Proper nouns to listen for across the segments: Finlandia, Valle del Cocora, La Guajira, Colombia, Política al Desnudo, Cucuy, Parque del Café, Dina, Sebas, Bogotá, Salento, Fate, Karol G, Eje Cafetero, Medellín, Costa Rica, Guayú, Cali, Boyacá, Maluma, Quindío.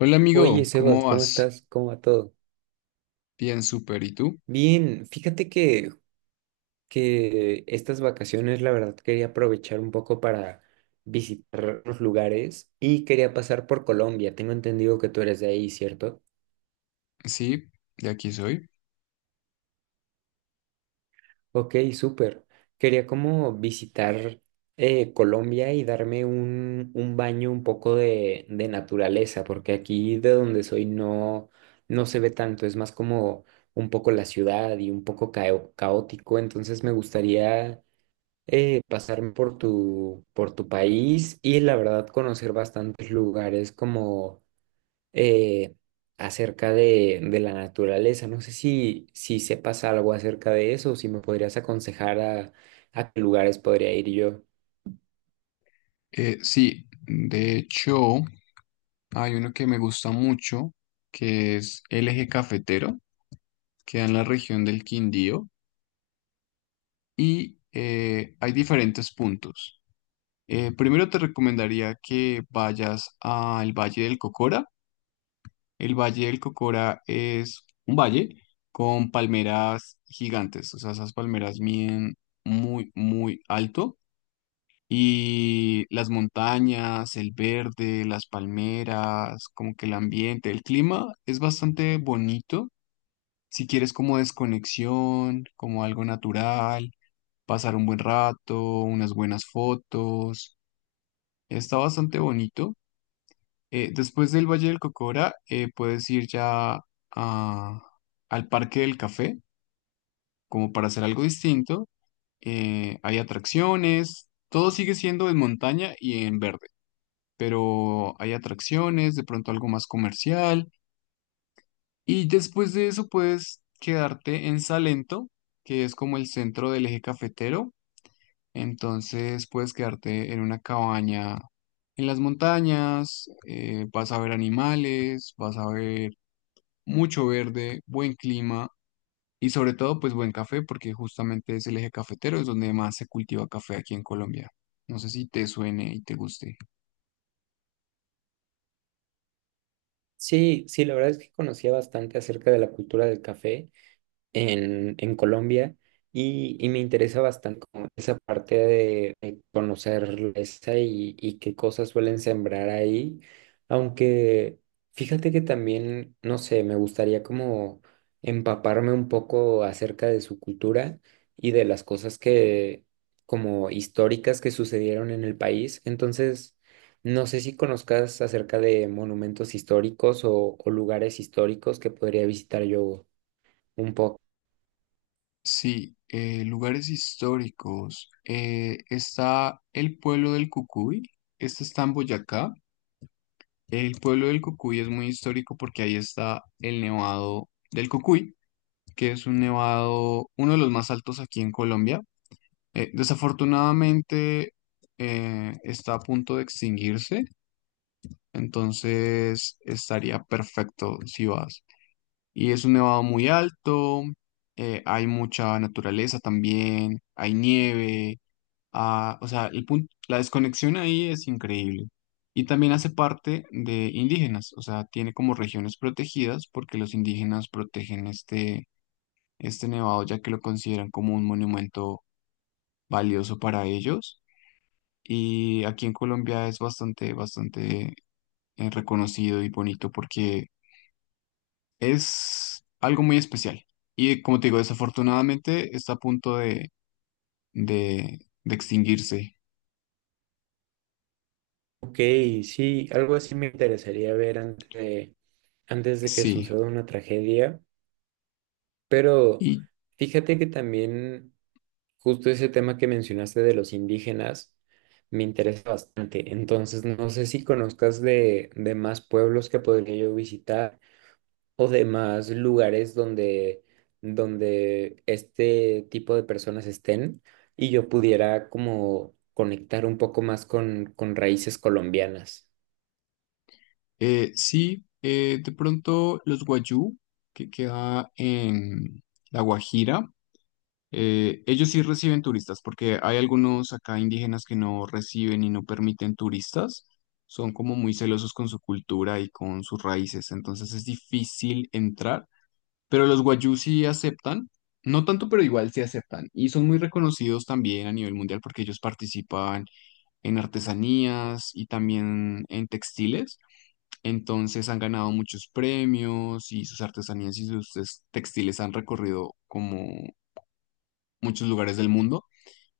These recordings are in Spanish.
Hola amigo, Oye, ¿cómo Sebas, ¿cómo vas? estás? ¿Cómo va todo? Bien, súper. ¿Y tú? Bien, fíjate que estas vacaciones, la verdad, quería aprovechar un poco para visitar los lugares y quería pasar por Colombia. Tengo entendido que tú eres de ahí, ¿cierto? Sí, de aquí soy. Ok, súper. Quería como visitar Colombia y darme un baño un poco de naturaleza, porque aquí de donde soy no, no se ve tanto, es más como un poco la ciudad y un poco caótico, entonces me gustaría pasarme por por tu país y la verdad conocer bastantes lugares como eh, acerca de la naturaleza. No sé si, si sepas algo acerca de eso o si me podrías aconsejar a qué lugares podría ir yo. Sí, de hecho, hay uno que me gusta mucho, que es el Eje Cafetero, queda en la región del Quindío y hay diferentes puntos. Primero te recomendaría que vayas al Valle del Cocora. El Valle del Cocora es un valle con palmeras gigantes, o sea, esas palmeras miden muy, muy alto. Y las montañas, el verde, las palmeras, como que el ambiente, el clima es bastante bonito. Si quieres como desconexión, como algo natural, pasar un buen rato, unas buenas fotos, está bastante bonito. Después del Valle del Cocora, puedes ir ya a- al Parque del Café, como para hacer algo distinto. Hay atracciones, todo sigue siendo en montaña y en verde, pero hay atracciones, de pronto algo más comercial. Y después de eso puedes quedarte en Salento, que es como el centro del eje cafetero. Entonces puedes quedarte en una cabaña en las montañas, vas a ver animales, vas a ver mucho verde, buen clima y sobre todo pues buen café, porque justamente es el eje cafetero, es donde más se cultiva café aquí en Colombia. No sé si te suene y te guste. Sí, sí, la verdad es que conocía bastante acerca de la cultura del café en en Colombia y me interesa bastante como esa parte de conocer esa y qué cosas suelen sembrar ahí, aunque fíjate que también, no sé, me gustaría como empaparme un poco acerca de su cultura y de las cosas que como históricas que sucedieron en el país, entonces... No sé si conozcas acerca de monumentos históricos o lugares históricos que podría visitar yo un poco. Sí, lugares históricos. Está el pueblo del Cucuy. Este está en Boyacá. El pueblo del Cucuy es muy histórico porque ahí está el nevado del Cucuy, que es un nevado, uno de los más altos aquí en Colombia. Desafortunadamente, está a punto de extinguirse, entonces estaría perfecto si vas. Y es un nevado muy alto, hay mucha naturaleza también, hay nieve o sea, el punto, la desconexión ahí es increíble. Y también hace parte de indígenas, o sea, tiene como regiones protegidas porque los indígenas protegen este nevado ya que lo consideran como un monumento valioso para ellos. Y aquí en Colombia es bastante, bastante reconocido y bonito porque es algo muy especial. Y como te digo, desafortunadamente está a punto de, de extinguirse. Ok, sí, algo así me interesaría ver antes de que Sí. suceda una tragedia, pero Y fíjate que también justo ese tema que mencionaste de los indígenas me interesa bastante, entonces no sé si conozcas de más pueblos que podría yo visitar o de más lugares donde, donde este tipo de personas estén y yo pudiera como conectar un poco más con raíces colombianas. Sí, de pronto los Guayú, que queda en La Guajira, ellos sí reciben turistas, porque hay algunos acá indígenas que no reciben y no permiten turistas. Son como muy celosos con su cultura y con sus raíces, entonces es difícil entrar. Pero los Guayú sí aceptan, no tanto, pero igual sí aceptan. Y son muy reconocidos también a nivel mundial porque ellos participan en artesanías y también en textiles. Entonces han ganado muchos premios y sus artesanías y sus textiles han recorrido como muchos lugares del mundo.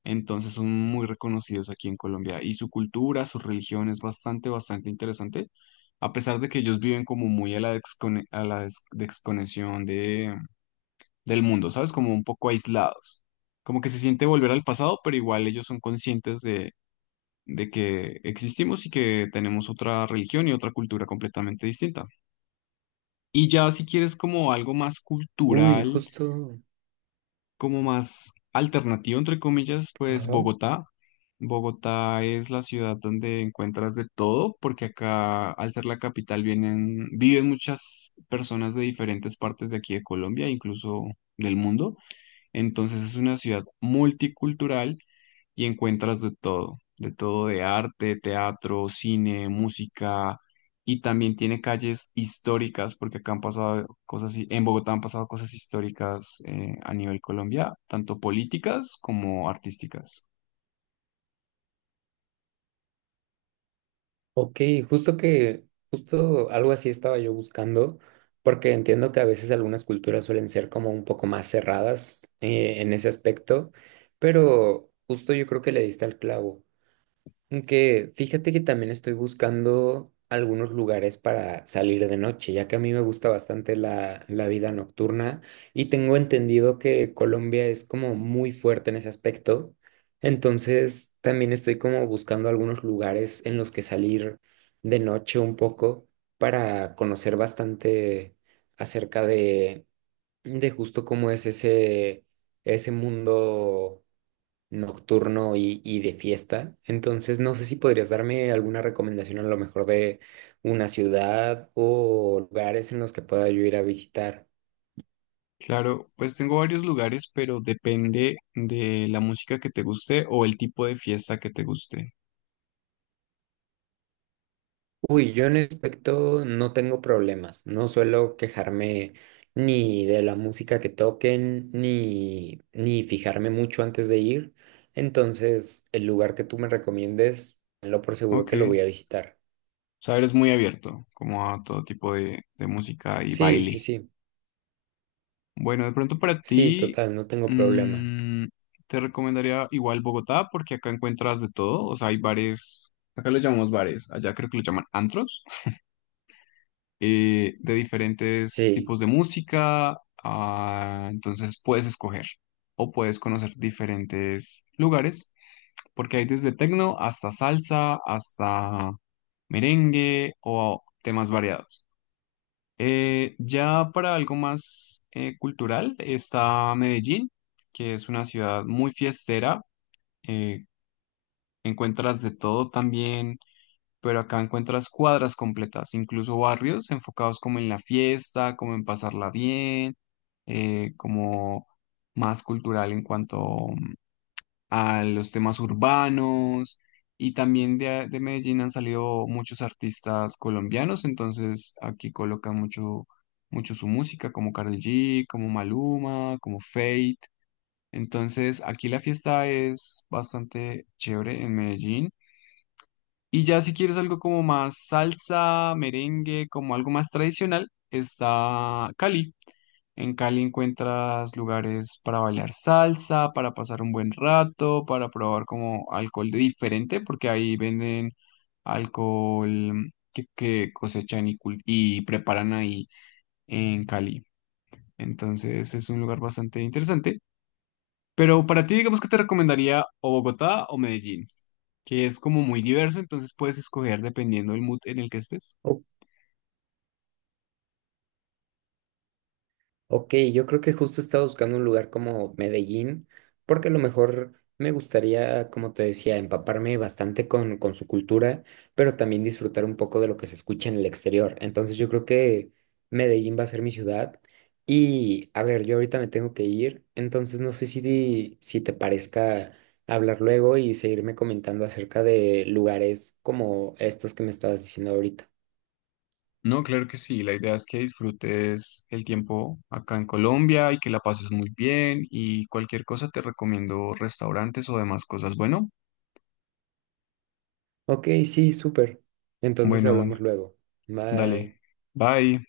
Entonces son muy reconocidos aquí en Colombia y su cultura, su religión es bastante, bastante interesante. A pesar de que ellos viven como muy a la, descone- a la des- desconexión del mundo, ¿sabes? Como un poco aislados. Como que se siente volver al pasado, pero igual ellos son conscientes de que existimos y que tenemos otra religión y otra cultura completamente distinta. Y ya si quieres como algo más Uy, cultural, justo, como más alternativo, entre comillas, pues ajá, Bogotá. Bogotá es la ciudad donde encuentras de todo, porque acá, al ser la capital, vienen, viven muchas personas de diferentes partes de aquí de Colombia, incluso del mundo. Entonces es una ciudad multicultural y encuentras de todo, de todo de arte, teatro, cine, música, y también tiene calles históricas, porque acá han pasado cosas, en Bogotá han pasado cosas históricas a nivel Colombia, tanto políticas como artísticas. ok, justo que, justo algo así estaba yo buscando, porque entiendo que a veces algunas culturas suelen ser como un poco más cerradas en ese aspecto, pero justo yo creo que le diste al clavo. Que fíjate que también estoy buscando algunos lugares para salir de noche, ya que a mí me gusta bastante la vida nocturna y tengo entendido que Colombia es como muy fuerte en ese aspecto. Entonces también estoy como buscando algunos lugares en los que salir de noche un poco para conocer bastante acerca de justo cómo es ese, ese mundo nocturno y de fiesta. Entonces, no sé si podrías darme alguna recomendación a lo mejor de una ciudad o lugares en los que pueda yo ir a visitar. Claro, pues tengo varios lugares, pero depende de la música que te guste o el tipo de fiesta que te guste. Uy, yo en ese aspecto no tengo problemas. No suelo quejarme ni de la música que toquen, ni fijarme mucho antes de ir. Entonces, el lugar que tú me recomiendes, lo por seguro Ok, que lo voy a o visitar. sea, eres muy abierto, como a todo tipo de música y Sí, baile. sí, sí. Bueno, de pronto para Sí, ti, total, no tengo problema. mm, te recomendaría igual Bogotá, porque acá encuentras de todo. O sea, hay bares, acá lo llamamos bares, allá creo que lo llaman antros, de diferentes Sí. tipos de música. Entonces puedes escoger o puedes conocer diferentes lugares, porque hay desde tecno hasta salsa, hasta merengue o temas variados. Ya para algo más cultural está Medellín, que es una ciudad muy fiestera. eh, Encuentras de todo también, pero acá encuentras cuadras completas, incluso barrios enfocados como en la fiesta, como en pasarla bien, como más cultural en cuanto a los temas urbanos y también de Medellín han salido muchos artistas colombianos, entonces aquí colocan mucho, mucho su música, como Karol G, como Maluma, como Fate. Entonces aquí la fiesta es bastante chévere en Medellín. Y ya si quieres algo como más salsa, merengue, como algo más tradicional, está Cali. En Cali encuentras lugares para bailar salsa, para pasar un buen rato, para probar como alcohol diferente, porque ahí venden alcohol que cosechan y preparan ahí en Cali. Entonces es un lugar bastante interesante. Pero para ti, digamos que te recomendaría o Bogotá o Medellín, que es como muy diverso, entonces puedes escoger dependiendo del mood en el que estés. Ok. Ok, yo creo que justo estaba buscando un lugar como Medellín, porque a lo mejor me gustaría, como te decía, empaparme bastante con su cultura, pero también disfrutar un poco de lo que se escucha en el exterior. Entonces yo creo que Medellín va a ser mi ciudad. Y a ver, yo ahorita me tengo que ir, entonces no sé si, si te parezca hablar luego y seguirme comentando acerca de lugares como estos que me estabas diciendo ahorita. No, claro que sí. La idea es que disfrutes el tiempo acá en Colombia y que la pases muy bien y cualquier cosa te recomiendo restaurantes o demás cosas. Bueno, Ok, sí, súper. Entonces bueno, hablamos luego. dale. Bye. Bye.